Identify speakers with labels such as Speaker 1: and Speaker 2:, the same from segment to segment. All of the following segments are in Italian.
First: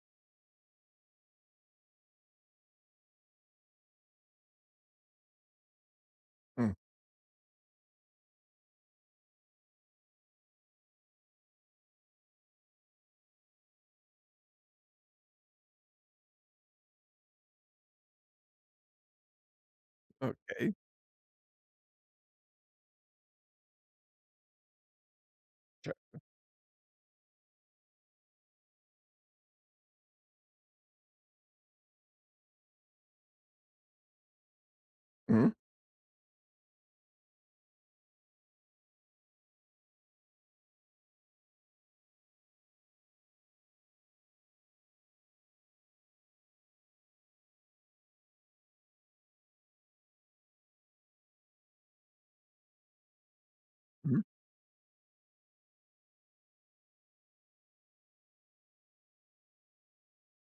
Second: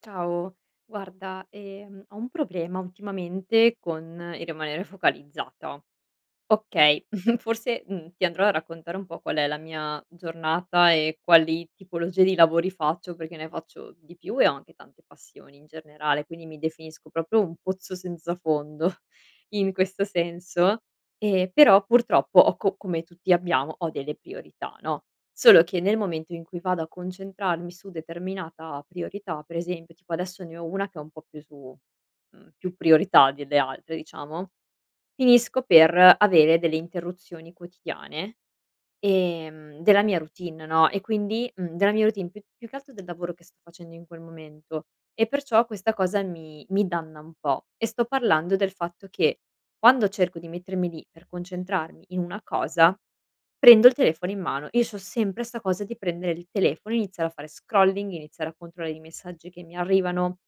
Speaker 1: Ciao, guarda, ho un problema ultimamente con il rimanere focalizzata.
Speaker 2: Mh,
Speaker 1: Okay, forse, ti andrò a raccontare un po' qual è la mia giornata e quali tipologie di lavori faccio, perché ne faccio di più e ho anche tante passioni in generale, quindi mi definisco proprio un pozzo senza fondo in questo
Speaker 2: okay.
Speaker 1: senso. Però purtroppo ho co come tutti abbiamo, ho delle priorità, no, solo che nel momento in cui vado a concentrarmi su determinata priorità, per esempio tipo adesso ne ho una che è un po' più su più priorità delle altre, diciamo.
Speaker 2: Mh,
Speaker 1: Finisco per avere delle interruzioni quotidiane, della mia routine, no, e quindi della mia routine, più che altro del lavoro che sto facendo in quel momento, e perciò questa cosa mi danna un po'. E sto parlando del fatto che quando cerco di mettermi lì per concentrarmi in una cosa, prendo il
Speaker 2: mh,
Speaker 1: telefono in mano. Io c'ho sempre 'sta cosa di prendere il telefono, iniziare a fare scrolling, iniziare a controllare i messaggi che mi arrivano.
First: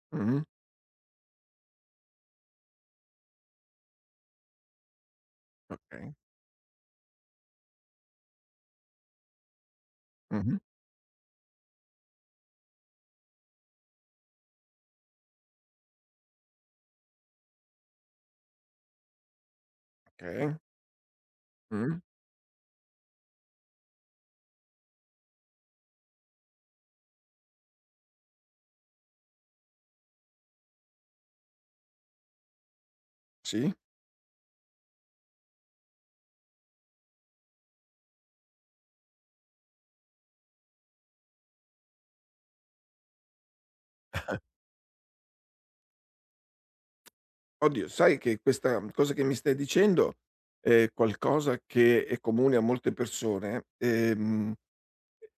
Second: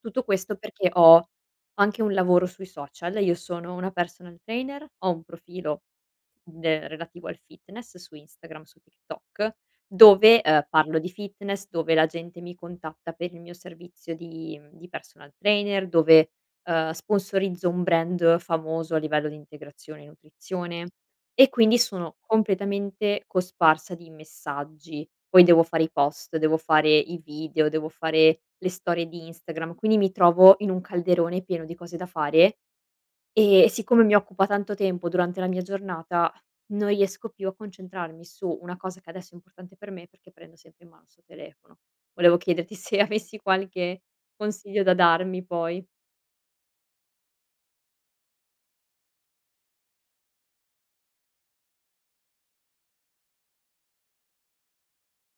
Speaker 1: Tutto
Speaker 2: mh,
Speaker 1: questo perché ho anche un lavoro sui social, io sono una personal trainer, ho un profilo
Speaker 2: okay.
Speaker 1: De relativo al fitness su Instagram, su TikTok, dove,
Speaker 2: Mh-mh,
Speaker 1: parlo di fitness, dove la gente mi contatta per il mio servizio di di personal trainer, dove, sponsorizzo un brand famoso a livello di integrazione e
Speaker 2: okay.
Speaker 1: nutrizione, e quindi
Speaker 2: Mh,
Speaker 1: sono completamente cosparsa di messaggi. Poi devo fare i post, devo fare i video, devo fare le storie di Instagram, quindi mi trovo in un calderone pieno di cose da fare, e
Speaker 2: sì.
Speaker 1: siccome mi occupa tanto tempo durante la mia giornata, non riesco più a concentrarmi su una cosa che adesso è importante per me, perché prendo sempre in mano sto telefono. Volevo chiederti se avessi qualche consiglio da darmi poi.
Speaker 2: Oddio, sai che questa cosa che mi stai dicendo è qualcosa che è comune a molte persone.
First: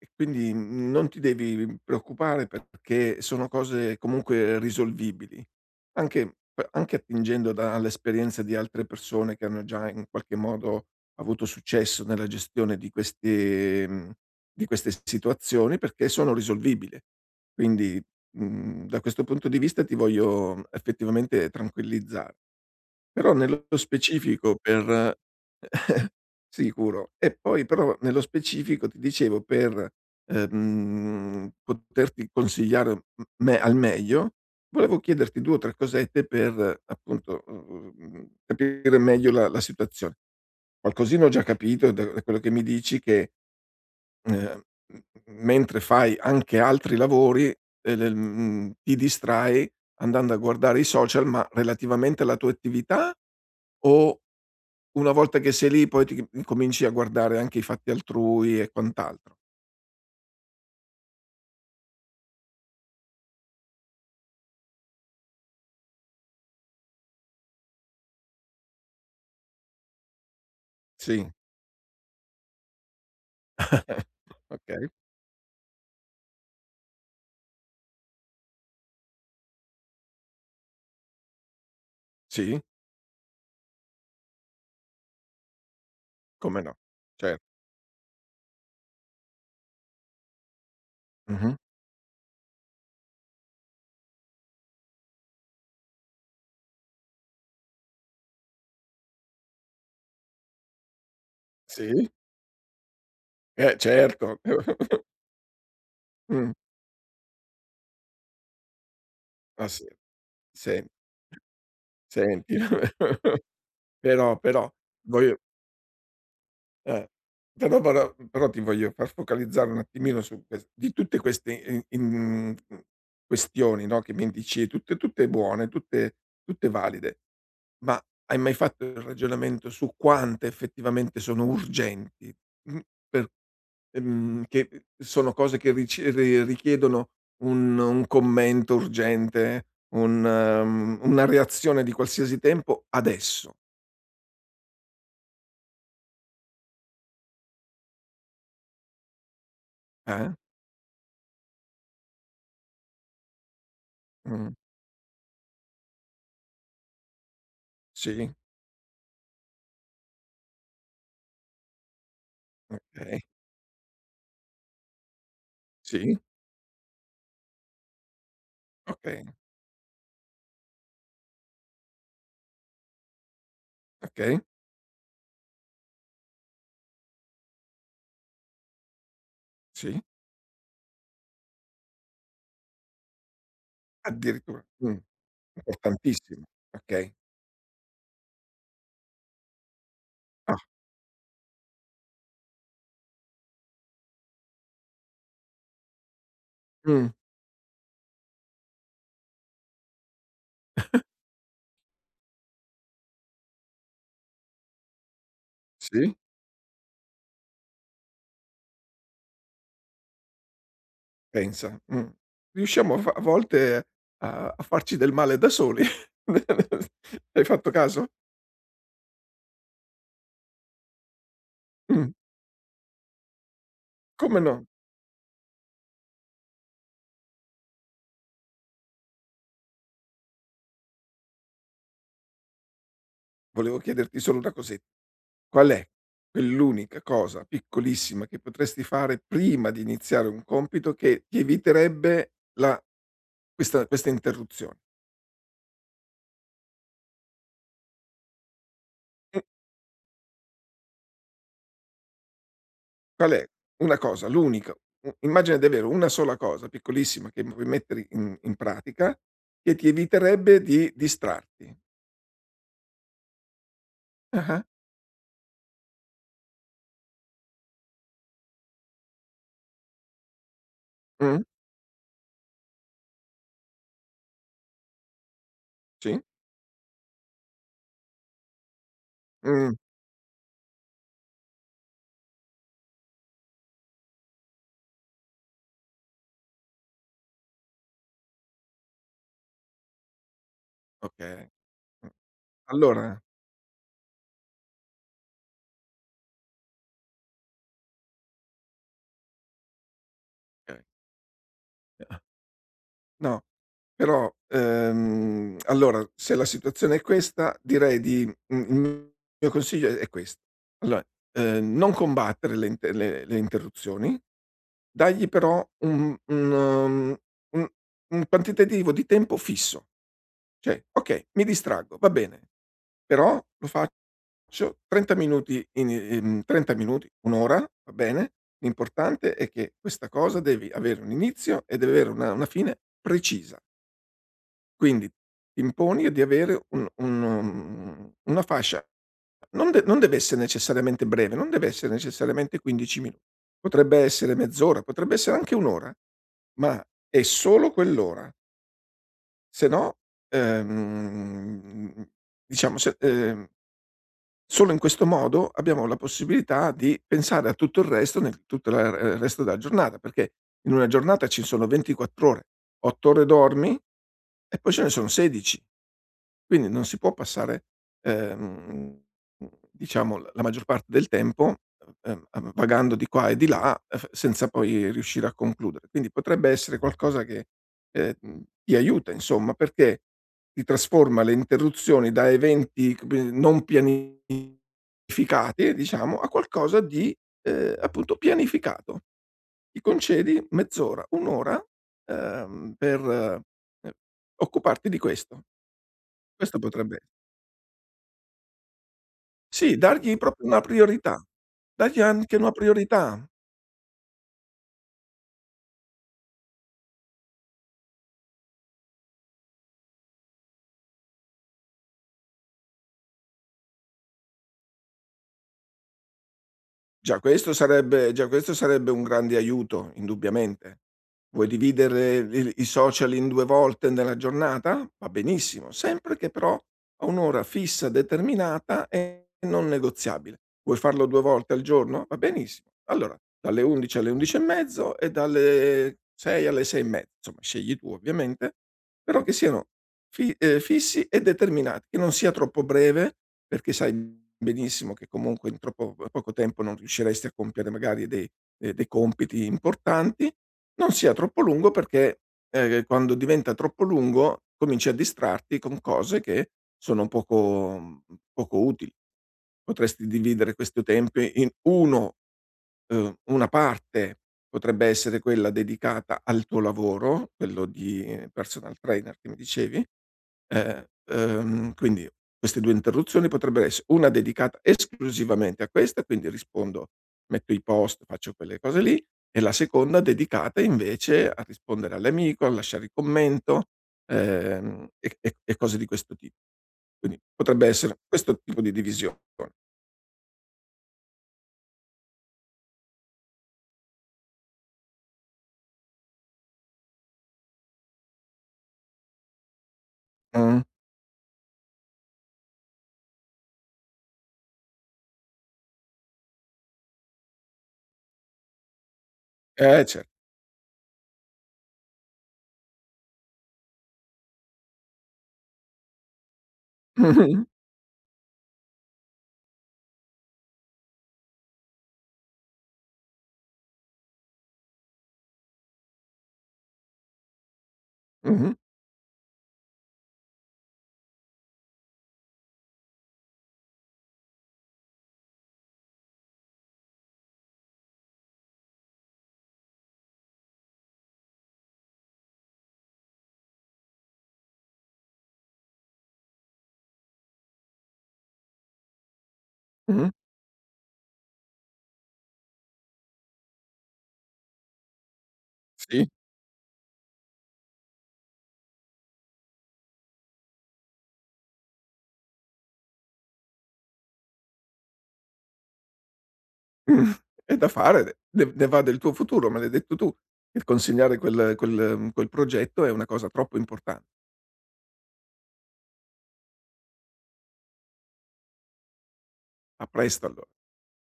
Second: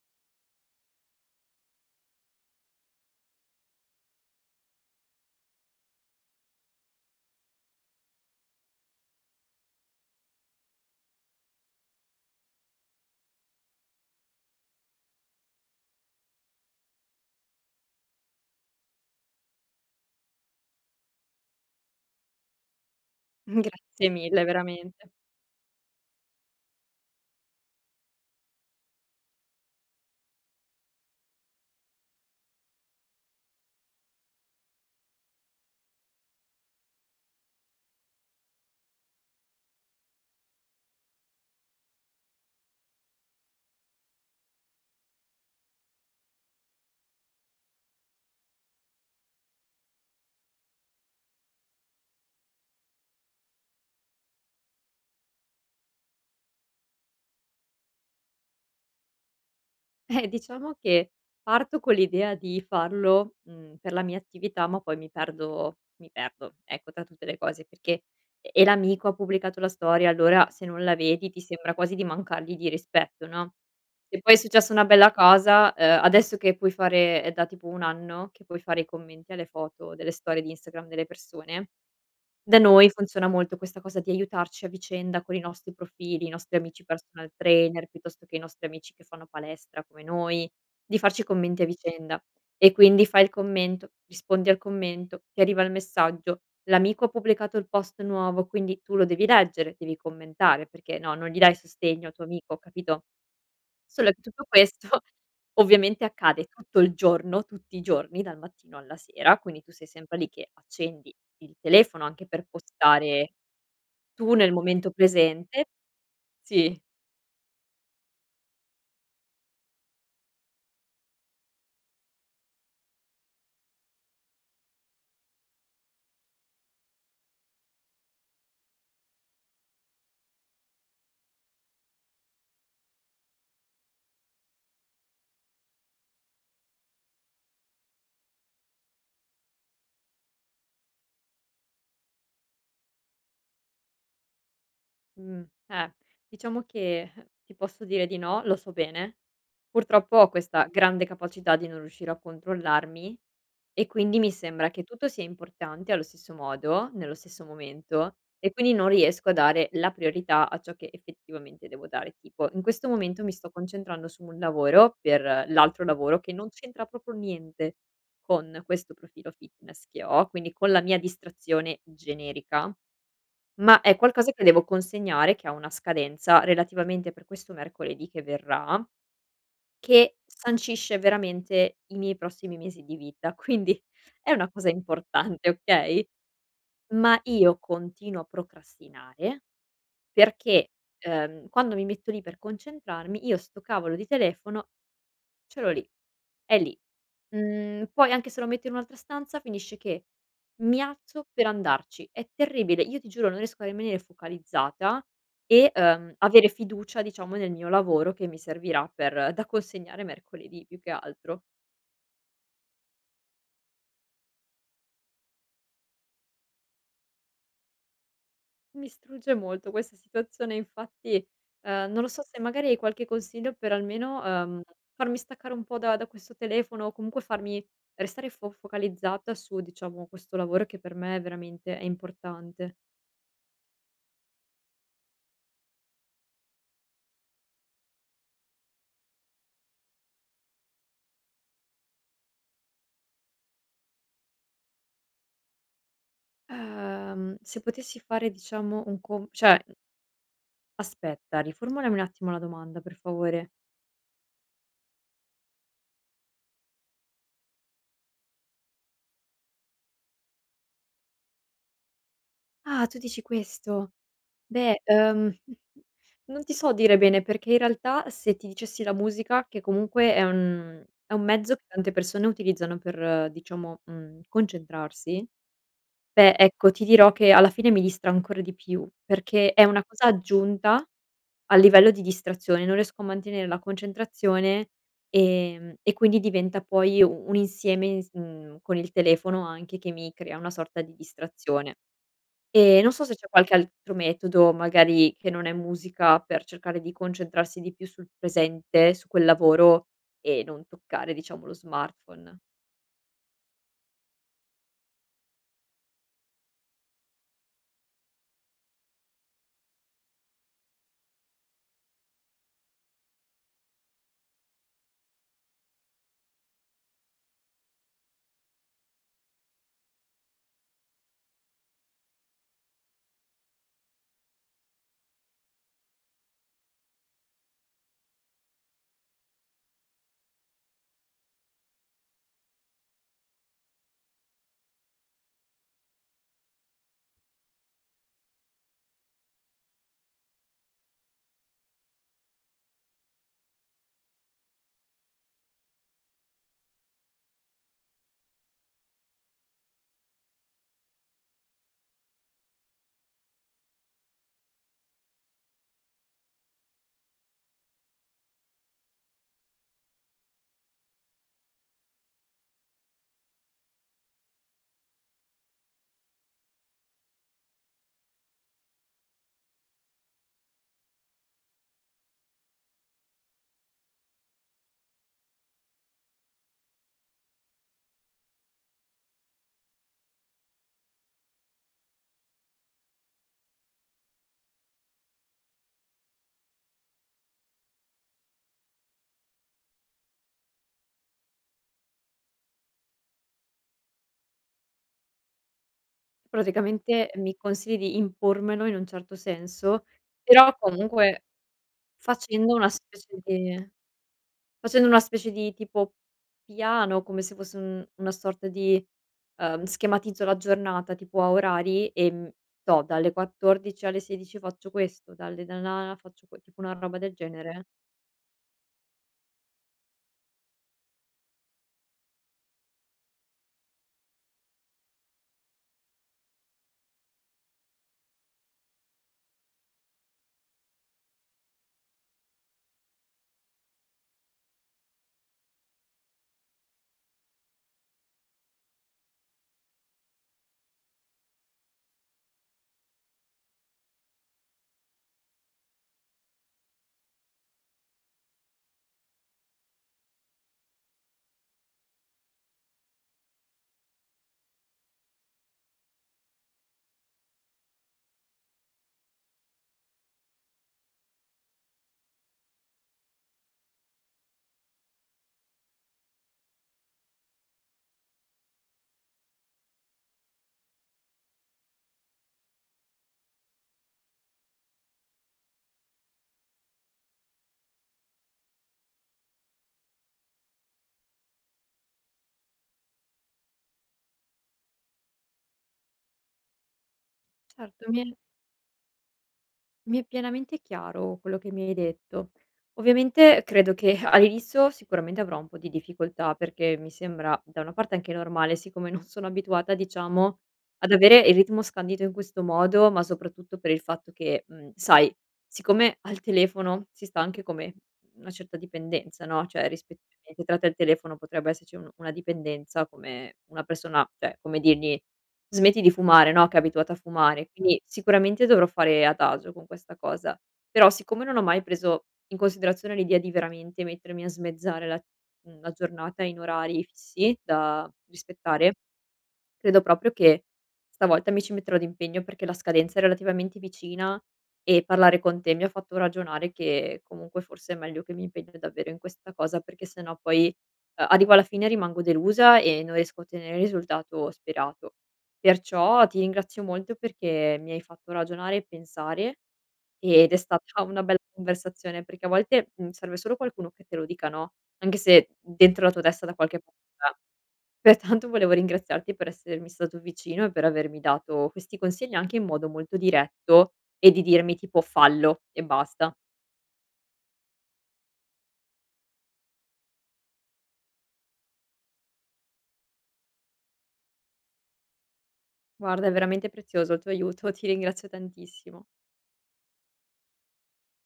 Speaker 2: E quindi non ti devi preoccupare perché sono cose comunque risolvibili, anche anche attingendo dall'esperienza di altre persone che hanno già in qualche modo avuto successo nella gestione di di queste situazioni perché sono risolvibili. Quindi, da questo punto di vista ti voglio effettivamente tranquillizzare. Però nello
Speaker 1: Grazie mille,
Speaker 2: specifico
Speaker 1: veramente.
Speaker 2: per Sicuro. E poi però nello specifico ti dicevo per, poterti consigliare m me al meglio. Volevo chiederti 2 o 3 cosette per appunto, capire meglio la situazione. Qualcosina ho già capito da quello che mi dici che, ehm, m mentre fai anche altri lavori, ti distrai andando a guardare i social, ma relativamente alla tua attività, o una volta che sei lì poi ti incominci a guardare anche i fatti altrui e quant'altro.
Speaker 1: Diciamo che parto con l'idea di farlo, per la mia attività, ma poi mi perdo, ecco, tra tutte le cose, perché e l'amico ha pubblicato la storia, allora se non la
Speaker 2: Sì,
Speaker 1: vedi ti sembra quasi di mancargli di rispetto, no, se poi è successa una
Speaker 2: okay,
Speaker 1: bella cosa, adesso che puoi fare è da tipo 1 anno che puoi fare i commenti alle foto delle storie di Instagram delle persone, da
Speaker 2: sì,
Speaker 1: noi funziona molto questa cosa di aiutarci a vicenda con i nostri profili, i nostri
Speaker 2: come no,
Speaker 1: amici personal
Speaker 2: cer
Speaker 1: trainer, piuttosto che i nostri amici che fanno palestra come noi, di farci
Speaker 2: mh-mh,
Speaker 1: commenti a vicenda. E quindi fai il commento, rispondi al commento, ti arriva il messaggio, l'amico ha pubblicato il post nuovo, quindi tu lo devi leggere, devi commentare, perché no, non gli dai sostegno
Speaker 2: sì,
Speaker 1: al tuo amico, capito?
Speaker 2: eh
Speaker 1: Solo che
Speaker 2: certo.
Speaker 1: tutto questo ovviamente accade
Speaker 2: Mh,
Speaker 1: tutto il giorno, tutti i giorni, dal mattino alla sera, quindi
Speaker 2: ma
Speaker 1: tu sei
Speaker 2: sì,
Speaker 1: sempre lì che
Speaker 2: sen
Speaker 1: accendi il telefono anche per
Speaker 2: senti,
Speaker 1: postare tu
Speaker 2: però
Speaker 1: nel
Speaker 2: però
Speaker 1: momento
Speaker 2: voglio
Speaker 1: presente. Sì,
Speaker 2: eh, però però però ti voglio far focalizzare un attimino su ques di tutte queste questioni, no, che mi dici tutte buone, tutte valide. Ma hai mai fatto il ragionamento su quante effettivamente sono urgenti? Mhmm, per che sono cose che rici ri richiedono un commento urgente, una reazione di qualsiasi tempo adesso,
Speaker 1: mh, eh, diciamo che ti posso dire di no, lo so bene. Purtroppo ho
Speaker 2: eh?
Speaker 1: questa grande capacità di non riuscire a controllarmi, e quindi mi
Speaker 2: Mh.
Speaker 1: sembra che tutto sia importante allo stesso modo, nello stesso momento,
Speaker 2: Sì,
Speaker 1: e quindi non riesco a dare la priorità a ciò che effettivamente devo dare. Tipo, in questo
Speaker 2: okay.
Speaker 1: momento mi sto concentrando su un lavoro per l'altro
Speaker 2: Sì,
Speaker 1: lavoro che non c'entra proprio niente con questo
Speaker 2: okay,
Speaker 1: profilo fitness che ho, quindi con la mia distrazione generica, ma è qualcosa
Speaker 2: okay,
Speaker 1: che devo consegnare, che ha una scadenza relativamente per questo mercoledì che verrà,
Speaker 2: sì.
Speaker 1: che sancisce veramente i miei prossimi mesi di vita, quindi è una
Speaker 2: Addirittura.
Speaker 1: cosa importante, okay,
Speaker 2: Importantissimo. Okay.
Speaker 1: ma io continuo a procrastinare
Speaker 2: Ah.
Speaker 1: perché, quando mi metto lì per concentrarmi io sto cavolo di telefono ce l'ho lì, è lì.
Speaker 2: Mh.
Speaker 1: Poi anche se lo metto in un'altra stanza finisce che mi alzo per andarci. È terribile, io ti giuro non riesco a rimanere focalizzata e,
Speaker 2: Sì.
Speaker 1: avere fiducia, diciamo, nel mio lavoro che mi servirà per da consegnare mercoledì più che altro.
Speaker 2: Pensa. Riusciamo a volte a farci del male da soli. Hai fatto caso?
Speaker 1: Mi strugge molto questa situazione, infatti, non lo
Speaker 2: Mh,
Speaker 1: so se magari hai qualche consiglio per almeno,
Speaker 2: come no.
Speaker 1: farmi staccare un po' da questo telefono, o comunque farmi restare fo focalizzata su, diciamo, questo lavoro che per me è veramente è importante.
Speaker 2: Volevo chiederti solo una cose, qual è quell'unica cosa piccolissima che potresti fare prima di iniziare un compito che ti eviterebbe la questa questa interruzione?
Speaker 1: Se potessi fare, diciamo, un com
Speaker 2: Mh,
Speaker 1: cioè aspetta, riformulami un attimo la domanda per
Speaker 2: qual è
Speaker 1: favore.
Speaker 2: una cosa, l'unica, u immagina di avere una sola cosa piccolissima che puoi mettere in pratica, che ti eviterebbe di distrarti.
Speaker 1: Ah, tu dici questo?
Speaker 2: Ah-ah.
Speaker 1: Beh, non ti so dire bene, perché in realtà se ti dicessi la musica, che comunque è un
Speaker 2: Mh.
Speaker 1: mezzo che tante persone utilizzano per, diciamo, concentrarsi,
Speaker 2: Sì?
Speaker 1: beh, ecco, ti dirò che alla fine mi distrae ancora di più, perché è
Speaker 2: Mh,
Speaker 1: una cosa aggiunta a livello di distrazione, non riesco a mantenere la concentrazione, e quindi diventa poi u un insieme, con il telefono anche, che mi crea una sorta di
Speaker 2: okay.
Speaker 1: distrazione.
Speaker 2: Mh.
Speaker 1: Non so se
Speaker 2: Allora.
Speaker 1: c'è qualche altro metodo, magari che non è musica, per cercare di concentrarsi di più sul presente, su quel lavoro, e non
Speaker 2: Okay.
Speaker 1: toccare, diciamo, lo smartphone.
Speaker 2: No, però, allora se la situazione è questa, direi il mio consiglio è questo. Allora, non combattere le interruzioni. Dagli però Un un quantitativo di tempo fisso. Cioè: "Okay, mi distraggo, va bene, però lo faccio 30 minuti, in 30 minuti, 1 ora, va bene, l'importante è che questa cosa devi avere un inizio e deve avere una fine precisa". Quindi ti imponi di avere un una fascia. Non deve essere necessariamente breve, non deve essere necessariamente 15 minu potrebbe essere mezz'ora, potrebbe essere anche 1 ora, ma è solo quell'ora. Se no, ehm, diciamo se solo in questo modo abbiamo la possibilità di pensare a tutto il resto nel tutto la il resto della giornata, perché in una giornata ci sono 24 ore, 8 ore dormi e poi ce ne sono 16. Quindi non si può passare, ehm, diciamo l la maggior parte del tempo, vagando di qua e di là, f senza poi riuscire a concludere. Quindi potrebbe essere qualcosa che ti aiuta, insomma, perché ti trasforma le interruzioni da eventi come non pianificati, diciamo, a qualcosa di, appunto, pianificato. Ti concedi mezz'ora, 1 ora, per, occuparti di questo. Questo potrebbe,
Speaker 1: Praticamente mi consigli di impormelo, in un certo
Speaker 2: sì,
Speaker 1: senso,
Speaker 2: dargli proprio
Speaker 1: però
Speaker 2: una priorità.
Speaker 1: comunque
Speaker 2: Dargli anche una
Speaker 1: facendo una specie
Speaker 2: priorità.
Speaker 1: di facendo una specie di tipo piano, come se fosse un una sorta di schematizzo la giornata tipo a orari e, so, dalle 14 alle 16 faccio questo, dalle da na na faccio que tipo una roba del genere.
Speaker 2: Già questo sarebbe un grande aiuto, indubbiamente. Vuoi dividere il i social in 2 volte nella giornata? Va benissimo, sempre che però a un'ora fissa, determinata e non negoziabile. Vuoi farlo 2 volte al giorno? Va benissimo. Allora, dalle 11 alle 11 e mezzo e dalle 6 alle 6 e mezzo, insomma scegli tu ovviamente, però che siano fi fissi e determinati, che non sia troppo breve, perché sai benissimo che comunque in troppo poco tempo non riusciresti a compiere magari dei compiti importanti, non sia troppo lungo perché, quando diventa troppo lungo cominci a distrarti con cose che sono poco utili. Potresti dividere questo tempo in 1 una parte potrebbe essere quella dedicata al tuo lavoro, quello di personal trainer, che mi dicevi. Quindi queste 2 interruzioni potrebbero ess una dedicata esclusivamente a questa, quindi rispondo, metto i post, faccio quelle cose lì, e la seconda dedicata invece a rispondere all'amico, a lasciare il commento, e cose di questo tipo. Quindi potrebbe
Speaker 1: Certo,
Speaker 2: essere questo tipo di divisione.
Speaker 1: Mi è pienamente chiaro quello che mi hai detto. Ovviamente credo che all'inizio sicuramente avrò un po' di difficoltà, perché mi sembra da una parte anche normale, siccome non sono abituata, diciamo,
Speaker 2: Mh.
Speaker 1: ad avere il ritmo scandito in questo modo, ma soprattutto per il fatto che, sai, siccome al telefono si sta anche come una certa dipendenza, no, cioè
Speaker 2: Eh, cer
Speaker 1: rispettivamente tra te e il telefono potrebbe esserci un una dipendenza come una persona, cioè come dirgli: "Smetti di fumare", no, che è abituata a
Speaker 2: mh-mh,
Speaker 1: fumare, quindi sicuramente dovrò fare adagio con questa cosa. Però siccome non ho mai preso in considerazione l'idea di veramente mettermi a smezzare la la giornata in orari fissi da
Speaker 2: mh-mh,
Speaker 1: rispettare, credo proprio che stavolta mi ci metterò d'impegno, perché la scadenza è relativamente vicina, e parlare con te mi ha fatto ragionare che comunque forse è meglio che mi impegno davvero in questa cosa, perché sennò poi, arrivo alla fine e rimango delusa e non riesco a ottenere il risultato sperato. Perciò ti ringrazio molto, perché mi hai fatto ragionare e pensare,
Speaker 2: mh-mh.
Speaker 1: ed è stata una bella conversazione, perché a volte, serve solo qualcuno che te lo dica, no, anche se dentro la tua
Speaker 2: Sì,
Speaker 1: testa da qualche parte. Pertanto volevo ringraziarti per essermi stato vicino e per avermi dato questi consigli anche in modo molto diretto, e di dirmi tipo: "Fallo e basta".
Speaker 2: è da fare, ne va del tuo futuro, me l'hai detto tu. Il consegnare quel progetto è una cosa troppo importan.
Speaker 1: Guarda, è veramente prezioso il tuo aiuto, ti ringrazio tantissimo.
Speaker 2: A presto allora.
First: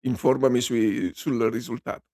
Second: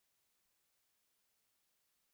Speaker 2: Informami sui sul risultato.